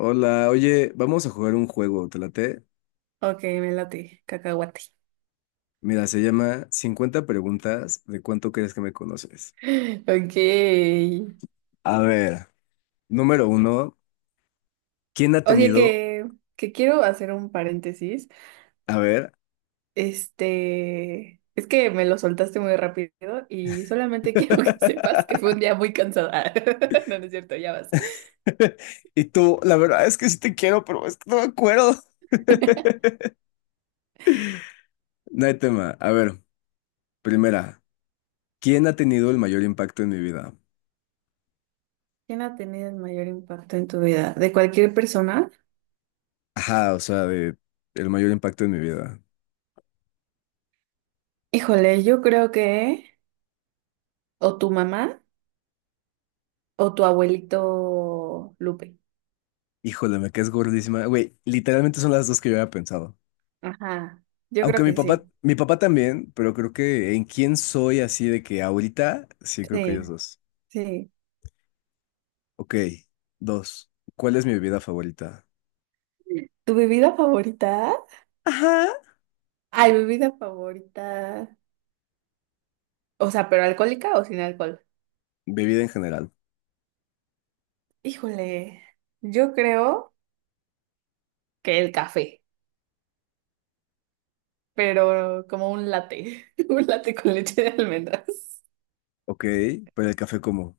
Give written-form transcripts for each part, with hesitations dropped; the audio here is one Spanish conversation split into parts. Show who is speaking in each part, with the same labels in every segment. Speaker 1: Hola, oye, vamos a jugar un juego, ¿te late?
Speaker 2: Ok, me late, cacahuate.
Speaker 1: Mira, se llama 50 preguntas de cuánto crees que me conoces.
Speaker 2: Ok.
Speaker 1: A ver, número uno, ¿quién ha
Speaker 2: O sea
Speaker 1: tenido?
Speaker 2: que quiero hacer un paréntesis.
Speaker 1: A ver.
Speaker 2: Este, es que me lo soltaste muy rápido y solamente quiero que sepas que fue un día muy cansada. No, no es cierto, ya vas.
Speaker 1: Y tú, la verdad es que sí te quiero, pero es que no me acuerdo. No hay tema. A ver, primera, ¿quién ha tenido el mayor impacto en mi vida?
Speaker 2: ¿Quién ha tenido el mayor impacto en tu vida? ¿De cualquier persona?
Speaker 1: Ajá, o sea, de el mayor impacto en mi vida.
Speaker 2: Híjole, yo creo que o tu mamá o tu abuelito Lupe.
Speaker 1: Híjole, me caes gordísima. Güey, literalmente son las dos que yo había pensado.
Speaker 2: Ajá, yo
Speaker 1: Aunque
Speaker 2: creo que sí.
Speaker 1: mi papá también, pero creo que en quién soy así de que ahorita, sí, creo que
Speaker 2: Sí,
Speaker 1: ellos dos.
Speaker 2: sí.
Speaker 1: Ok, dos. ¿Cuál es mi bebida favorita?
Speaker 2: ¿Tu bebida favorita?
Speaker 1: Ajá.
Speaker 2: Ay, bebida favorita. O sea, ¿pero alcohólica o sin alcohol?
Speaker 1: Bebida en general.
Speaker 2: Híjole, yo creo que el café, pero como un latte, un latte con leche de almendras.
Speaker 1: Ok, pero el café como.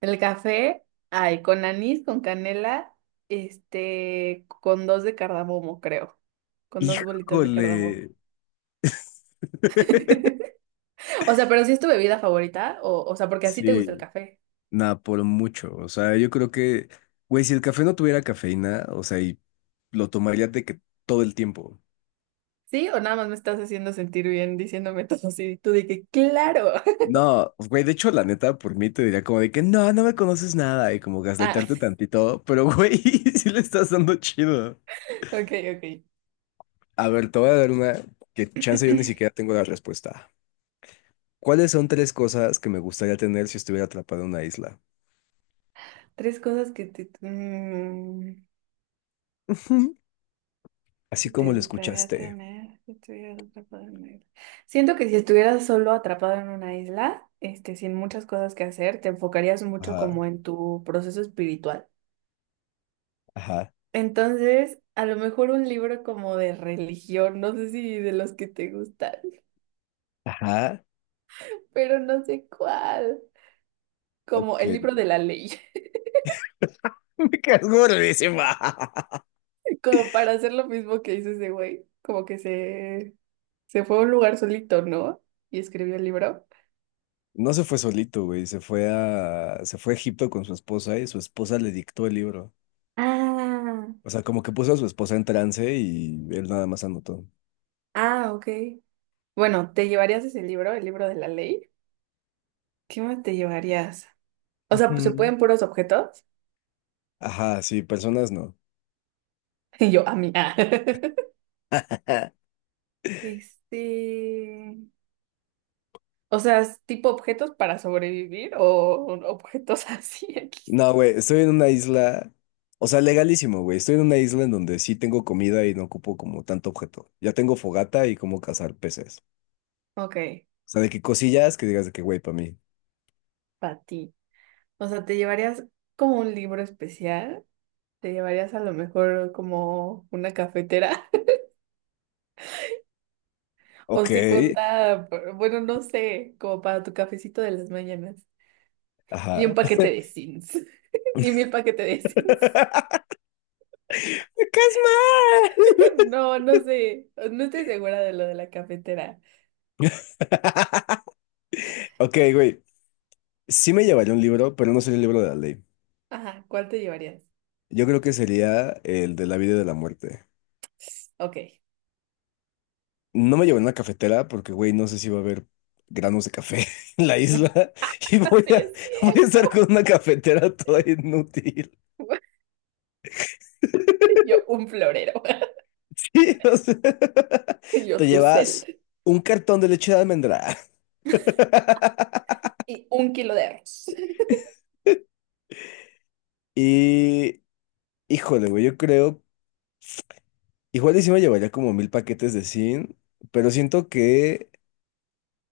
Speaker 2: El café, ay, con anís, con canela, este, con dos de cardamomo, creo, con dos bolitas de cardamomo.
Speaker 1: Híjole.
Speaker 2: O sea, pero si es tu bebida favorita, o sea, porque así te gusta el
Speaker 1: Sí,
Speaker 2: café.
Speaker 1: nada, por mucho. O sea, yo creo que, güey, si el café no tuviera cafeína, o sea, y lo tomaría de que todo el tiempo.
Speaker 2: ¿Sí? ¿O nada más me estás haciendo sentir bien diciéndome todo así? Tú de que, claro.
Speaker 1: No, güey, de hecho, la neta, por mí te diría como de que no, no me conoces nada y como
Speaker 2: Ah,
Speaker 1: gaslightarte tantito, pero güey, sí le estás dando chido.
Speaker 2: ok, ok.
Speaker 1: A ver, te voy a dar una que chance yo ni siquiera tengo la respuesta. ¿Cuáles son tres cosas que me gustaría tener si estuviera atrapado en una isla?
Speaker 2: Tres cosas que te, mm,
Speaker 1: Ujú. Así
Speaker 2: que
Speaker 1: como
Speaker 2: te
Speaker 1: lo
Speaker 2: gustaría
Speaker 1: escuchaste.
Speaker 2: tener si estuvieras atrapado en una isla. Siento que si estuvieras solo atrapado en una isla, este, sin muchas cosas que hacer, te enfocarías mucho
Speaker 1: Ajá,
Speaker 2: como en tu proceso espiritual.
Speaker 1: ajá,
Speaker 2: Entonces, a lo mejor un libro como de religión, no sé si de los que te gustan,
Speaker 1: ajá.
Speaker 2: pero no sé cuál. Como
Speaker 1: Ok.
Speaker 2: el libro de la ley,
Speaker 1: Me quedas gordísima.
Speaker 2: como para hacer lo mismo que hizo ese güey, como que se fue a un lugar solito, ¿no? Y escribió el libro.
Speaker 1: No se fue solito, güey, se fue a Egipto con su esposa y su esposa le dictó el libro.
Speaker 2: Ah,
Speaker 1: O sea, como que puso a su esposa en trance y él nada más anotó.
Speaker 2: ah, ok. Bueno, ¿te llevarías ese libro, el libro de la ley? ¿Qué más te llevarías? O sea, ¿se
Speaker 1: Ujú.
Speaker 2: pueden puros objetos?
Speaker 1: Ajá, sí, personas no.
Speaker 2: Y yo, a mí. Ah. Este, o sea, ¿es tipo objetos para sobrevivir o objetos así aquí.
Speaker 1: No, güey, estoy en una isla, o sea, legalísimo, güey. Estoy en una isla en donde sí tengo comida y no ocupo como tanto objeto. Ya tengo fogata y cómo cazar peces.
Speaker 2: Ok,
Speaker 1: O sea, de que cosillas que digas de que, güey, para mí.
Speaker 2: para ti. O sea, ¿te llevarías como un libro especial? ¿Te llevarías a lo mejor como una cafetera? O
Speaker 1: Ok,
Speaker 2: si cuenta, bueno, no sé, como para tu cafecito de las mañanas. Y un
Speaker 1: ajá.
Speaker 2: paquete de Sims. Y mi paquete de Sims.
Speaker 1: ¡Casmar!
Speaker 2: No, no sé. No estoy segura de lo de la cafetera.
Speaker 1: Ok, güey, sí me llevaría un libro, pero no sería el libro de la ley.
Speaker 2: Ajá, ¿cuál te llevarías?
Speaker 1: Yo creo que sería el de la vida y de la muerte.
Speaker 2: Ok.
Speaker 1: No me llevo en una cafetera porque, güey, no sé si va a haber granos de café en la isla y voy
Speaker 2: Así
Speaker 1: a,
Speaker 2: es
Speaker 1: voy a estar
Speaker 2: cierto.
Speaker 1: con una cafetera toda inútil.
Speaker 2: Yo un florero.
Speaker 1: Sí, o sea, te
Speaker 2: Yo tu
Speaker 1: llevas
Speaker 2: cel.
Speaker 1: un cartón de leche de almendra.
Speaker 2: Y un kilo de arroz.
Speaker 1: Y, híjole, güey, yo creo, igual y sí me llevaría como 1.000 paquetes de zinc, pero siento que,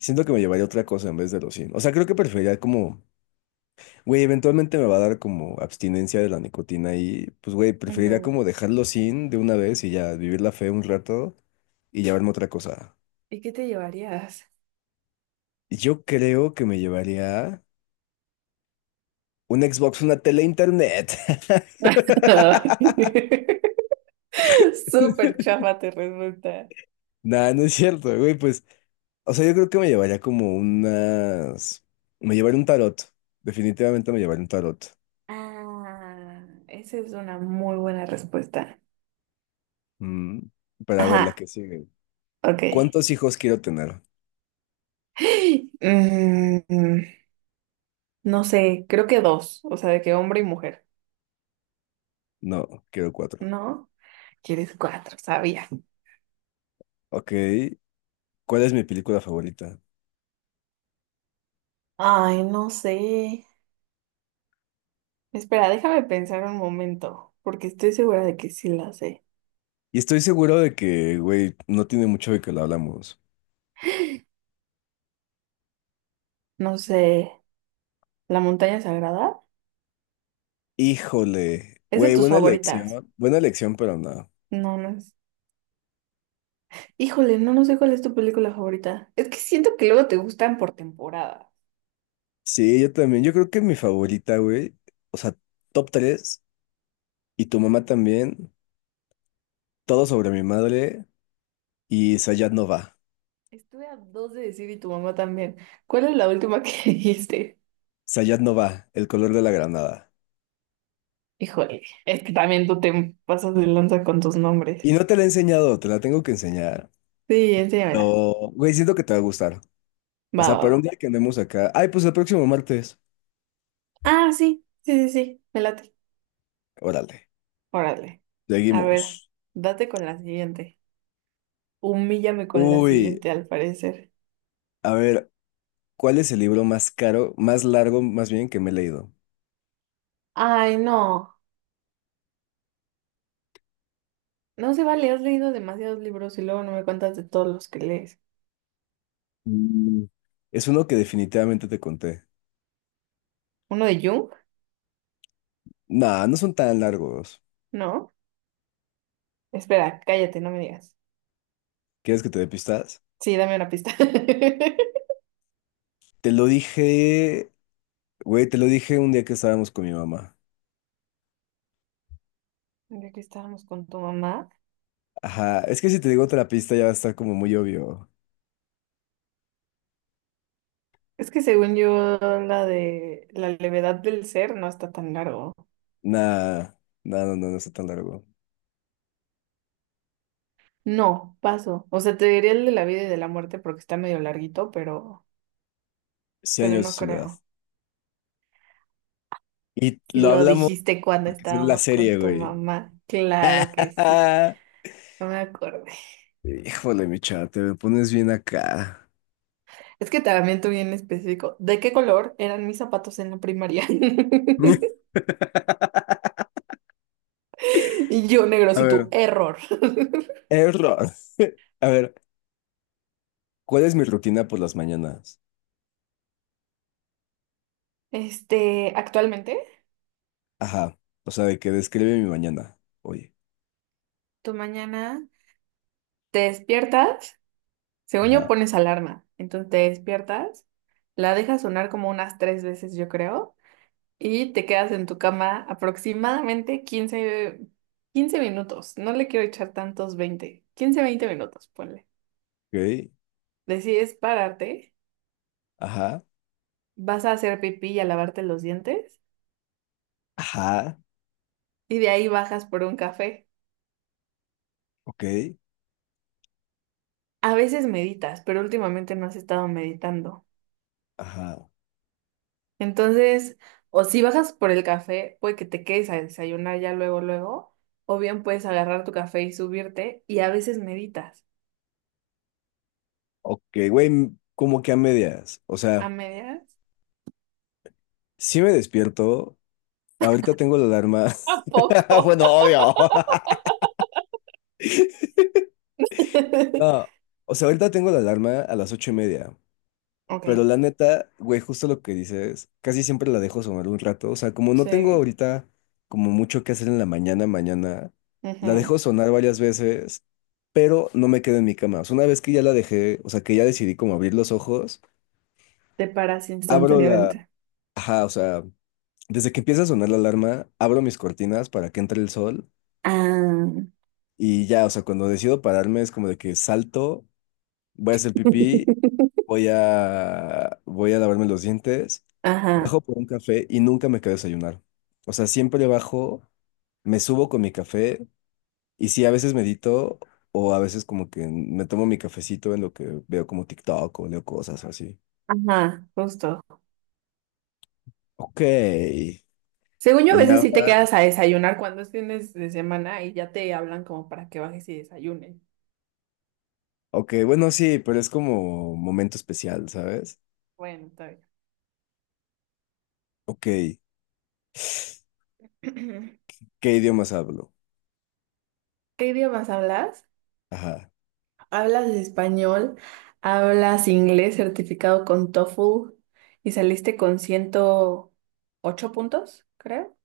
Speaker 1: siento que me llevaría otra cosa en vez de los zinc. O sea, creo que preferiría como güey, eventualmente me va a dar como abstinencia de la nicotina y pues, güey, preferiría
Speaker 2: Ujú.
Speaker 1: como dejarlo sin de una vez y ya vivir la fe un rato y llevarme otra cosa.
Speaker 2: ¿Y qué te llevarías?
Speaker 1: Yo creo que me llevaría un Xbox, una tele, internet.
Speaker 2: Ay. Súper chafa te resulta.
Speaker 1: Nah, no es cierto, güey, pues, o sea, yo creo que me llevaría como unas... Me llevaría un tarot, definitivamente me llevaría un tarot.
Speaker 2: Ah, esa es una muy buena respuesta.
Speaker 1: Mm, para ver la
Speaker 2: Ajá,
Speaker 1: que sigue.
Speaker 2: ok.
Speaker 1: ¿Cuántos hijos quiero tener?
Speaker 2: Mm, no sé, creo que dos, o sea, de que hombre y mujer.
Speaker 1: No, quiero cuatro.
Speaker 2: ¿No? Quieres cuatro, sabía.
Speaker 1: Ok, ¿cuál es mi película favorita?
Speaker 2: Ay, no sé. Espera, déjame pensar un momento, porque estoy segura de que sí la sé.
Speaker 1: Y estoy seguro de que, güey, no tiene mucho de que lo hablamos.
Speaker 2: No sé, ¿La montaña sagrada?
Speaker 1: Híjole,
Speaker 2: Es de
Speaker 1: güey,
Speaker 2: tus favoritas.
Speaker 1: buena elección, pero no.
Speaker 2: No, no es. Híjole, no, no sé cuál es tu película favorita. Es que siento que luego te gustan por temporada.
Speaker 1: Sí, yo también, yo creo que mi favorita, güey, o sea, top 3. Y tu mamá también, Todo sobre mi madre, y
Speaker 2: Estuve a dos de decir y tu mamá también. ¿Cuál es la última que dijiste?
Speaker 1: Sayat no va, El color de la granada.
Speaker 2: Híjole, es que también tú te pasas de lanza con tus nombres.
Speaker 1: Y no te la he enseñado, te la tengo que enseñar.
Speaker 2: Sí, enséñamela.
Speaker 1: Pero, güey, siento que te va a gustar. O
Speaker 2: Va,
Speaker 1: sea,
Speaker 2: va,
Speaker 1: para un
Speaker 2: va.
Speaker 1: día que andemos acá, ay, pues el próximo martes,
Speaker 2: Ah, sí, sí, sí, sí, me late.
Speaker 1: órale,
Speaker 2: Órale. A ver,
Speaker 1: seguimos.
Speaker 2: date con la siguiente. Humíllame con la
Speaker 1: Uy.
Speaker 2: siguiente, al parecer.
Speaker 1: A ver, ¿cuál es el libro más caro, más largo, más bien, que me he leído?
Speaker 2: Ay, no. No se vale, has leído demasiados libros y luego no me cuentas de todos los que lees.
Speaker 1: Mm. Es uno que definitivamente te conté.
Speaker 2: ¿Uno de Jung?
Speaker 1: Nah, no son tan largos.
Speaker 2: ¿No? Espera, cállate, no me digas.
Speaker 1: ¿Quieres que te dé pistas?
Speaker 2: Sí, dame una pista.
Speaker 1: Te lo dije, güey, te lo dije un día que estábamos con mi mamá.
Speaker 2: Ya que estábamos con tu mamá.
Speaker 1: Ajá, es que si te digo otra pista ya va a estar como muy obvio.
Speaker 2: Es que según yo, la de la levedad del ser no está tan largo.
Speaker 1: Nah, nah, no, no, no está tan largo.
Speaker 2: No, paso. O sea, te diría el de la vida y de la muerte porque está medio larguito, pero
Speaker 1: Cien
Speaker 2: pero
Speaker 1: años de
Speaker 2: no
Speaker 1: soledad.
Speaker 2: creo.
Speaker 1: Y
Speaker 2: Si
Speaker 1: lo
Speaker 2: lo
Speaker 1: hablamos
Speaker 2: dijiste cuando
Speaker 1: porque es la
Speaker 2: estábamos
Speaker 1: serie,
Speaker 2: con tu
Speaker 1: güey.
Speaker 2: mamá, claro que sí, no me acordé.
Speaker 1: Híjole, mi chava, te me pones bien acá.
Speaker 2: Es que también tú bien específico, ¿de qué color eran mis zapatos en la primaria? Y yo negro,
Speaker 1: A
Speaker 2: si tu
Speaker 1: ver.
Speaker 2: error.
Speaker 1: Error. A ver, ¿cuál es mi rutina por las mañanas?
Speaker 2: Este, actualmente,
Speaker 1: Ajá. O sea, de que describe mi mañana. Oye.
Speaker 2: tú mañana te despiertas, según yo
Speaker 1: Ajá.
Speaker 2: pones alarma, entonces te despiertas, la dejas sonar como unas 3 veces, yo creo. Y te quedas en tu cama aproximadamente quince minutos. No le quiero echar tantos 20, 15 20 minutos, ponle.
Speaker 1: Ok.
Speaker 2: Decides pararte,
Speaker 1: Ajá.
Speaker 2: vas a hacer pipí y a lavarte los dientes
Speaker 1: Ajá.
Speaker 2: y de ahí bajas por un café.
Speaker 1: Ok.
Speaker 2: A veces meditas, pero últimamente no has estado meditando.
Speaker 1: Ajá.
Speaker 2: Entonces, o si bajas por el café, puede que te quedes a desayunar ya luego, luego, o bien puedes agarrar tu café y subirte y a veces meditas.
Speaker 1: Ok, güey, como que a medias. O
Speaker 2: ¿A
Speaker 1: sea,
Speaker 2: medias?
Speaker 1: sí me despierto. Ahorita tengo la alarma.
Speaker 2: ¿A poco?
Speaker 1: Bueno, obvio. No. O sea, ahorita tengo la alarma a las 8:30. Pero
Speaker 2: Ok.
Speaker 1: la neta, güey, justo lo que dices, casi siempre la dejo sonar un rato. O sea, como no tengo
Speaker 2: Sí.
Speaker 1: ahorita como mucho que hacer en la mañana, la
Speaker 2: Ujú.
Speaker 1: dejo sonar varias veces, pero no me quedo en mi cama. O sea, una vez que ya la dejé, o sea, que ya decidí como abrir los ojos,
Speaker 2: Te paras
Speaker 1: abro la...
Speaker 2: instantáneamente.
Speaker 1: Ajá, o sea, desde que empieza a sonar la alarma, abro mis cortinas para que entre el sol
Speaker 2: Ah.
Speaker 1: y ya, o sea, cuando decido pararme es como de que salto, voy a hacer pipí, voy a lavarme los dientes.
Speaker 2: Ajá,
Speaker 1: Bajo por un café y nunca me quedé a desayunar. O sea, siempre bajo, me subo con mi café y sí, a veces medito o a veces como que me tomo mi cafecito en lo que veo como TikTok o leo cosas así.
Speaker 2: ajá, justo.
Speaker 1: Ok.
Speaker 2: Según yo, a
Speaker 1: Y
Speaker 2: veces sí te
Speaker 1: ahora,
Speaker 2: quedas a desayunar cuando es fines de semana y ya te hablan como para que bajes y desayunes.
Speaker 1: ok, bueno, sí, pero es como momento especial, ¿sabes?
Speaker 2: Bueno, está
Speaker 1: Ok.
Speaker 2: bien.
Speaker 1: ¿Qué idiomas hablo?
Speaker 2: ¿Qué idiomas hablas?
Speaker 1: Ajá.
Speaker 2: ¿Hablas español? ¿Hablas inglés certificado con TOEFL? ¿Y saliste con 108 puntos, creo?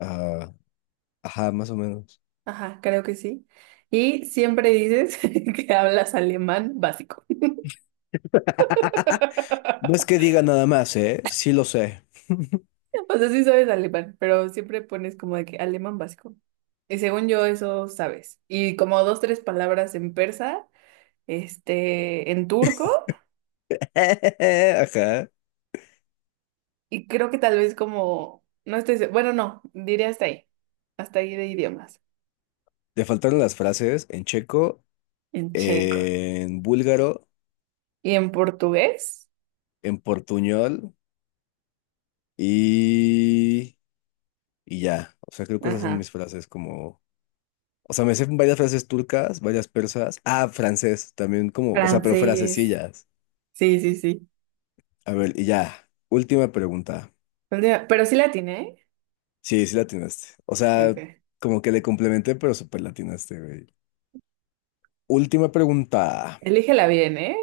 Speaker 1: Ah, ajá, más o menos.
Speaker 2: Ajá, creo que sí. Y siempre dices que hablas alemán básico.
Speaker 1: No es que diga nada más, ¿eh? Sí lo sé.
Speaker 2: O sea, sí sabes alemán, pero siempre pones como de que alemán básico. Y según yo, eso sabes. Y como dos, tres palabras en persa, este, en turco,
Speaker 1: Ajá.
Speaker 2: y creo que tal vez como, no estoy, bueno, no, diré hasta ahí de idiomas,
Speaker 1: Te faltaron las frases en checo
Speaker 2: en checo.
Speaker 1: en búlgaro,
Speaker 2: Y en portugués,
Speaker 1: en portuñol y, y ya. O sea, creo que esas son
Speaker 2: ajá,
Speaker 1: mis frases como... O sea, me sé varias frases turcas, varias persas. Ah, francés también como... O sea, pero
Speaker 2: francés,
Speaker 1: frasecillas.
Speaker 2: sí, sí, sí.
Speaker 1: A ver, y ya. Última pregunta.
Speaker 2: Última... Pero sí la atiné, ¿eh?
Speaker 1: Sí, sí la atinaste. O sea,
Speaker 2: Ok.
Speaker 1: como que le complementé, pero súper la atinaste, güey. Última pregunta.
Speaker 2: Elígela bien, ¿eh?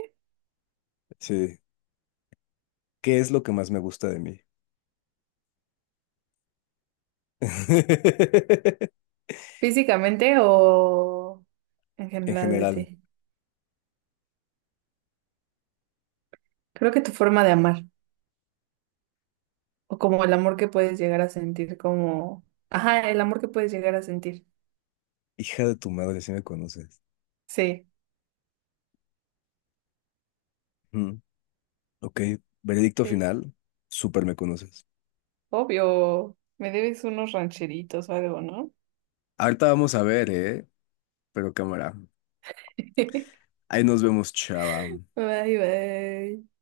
Speaker 1: Sí. ¿Qué es lo que más me gusta de mí?
Speaker 2: Físicamente o en
Speaker 1: En
Speaker 2: general de
Speaker 1: general.
Speaker 2: ti. Creo que tu forma de amar, o como el amor que puedes llegar a sentir, como... Ajá, el amor que puedes llegar a sentir.
Speaker 1: Hija de tu madre, si me conoces.
Speaker 2: Sí,
Speaker 1: Ok, veredicto
Speaker 2: sí.
Speaker 1: final. Súper me conoces.
Speaker 2: Obvio, me debes unos rancheritos o algo, ¿no?
Speaker 1: Ahorita vamos a ver, ¿eh? Pero cámara. Ahí nos vemos, chava.
Speaker 2: Bye, bye.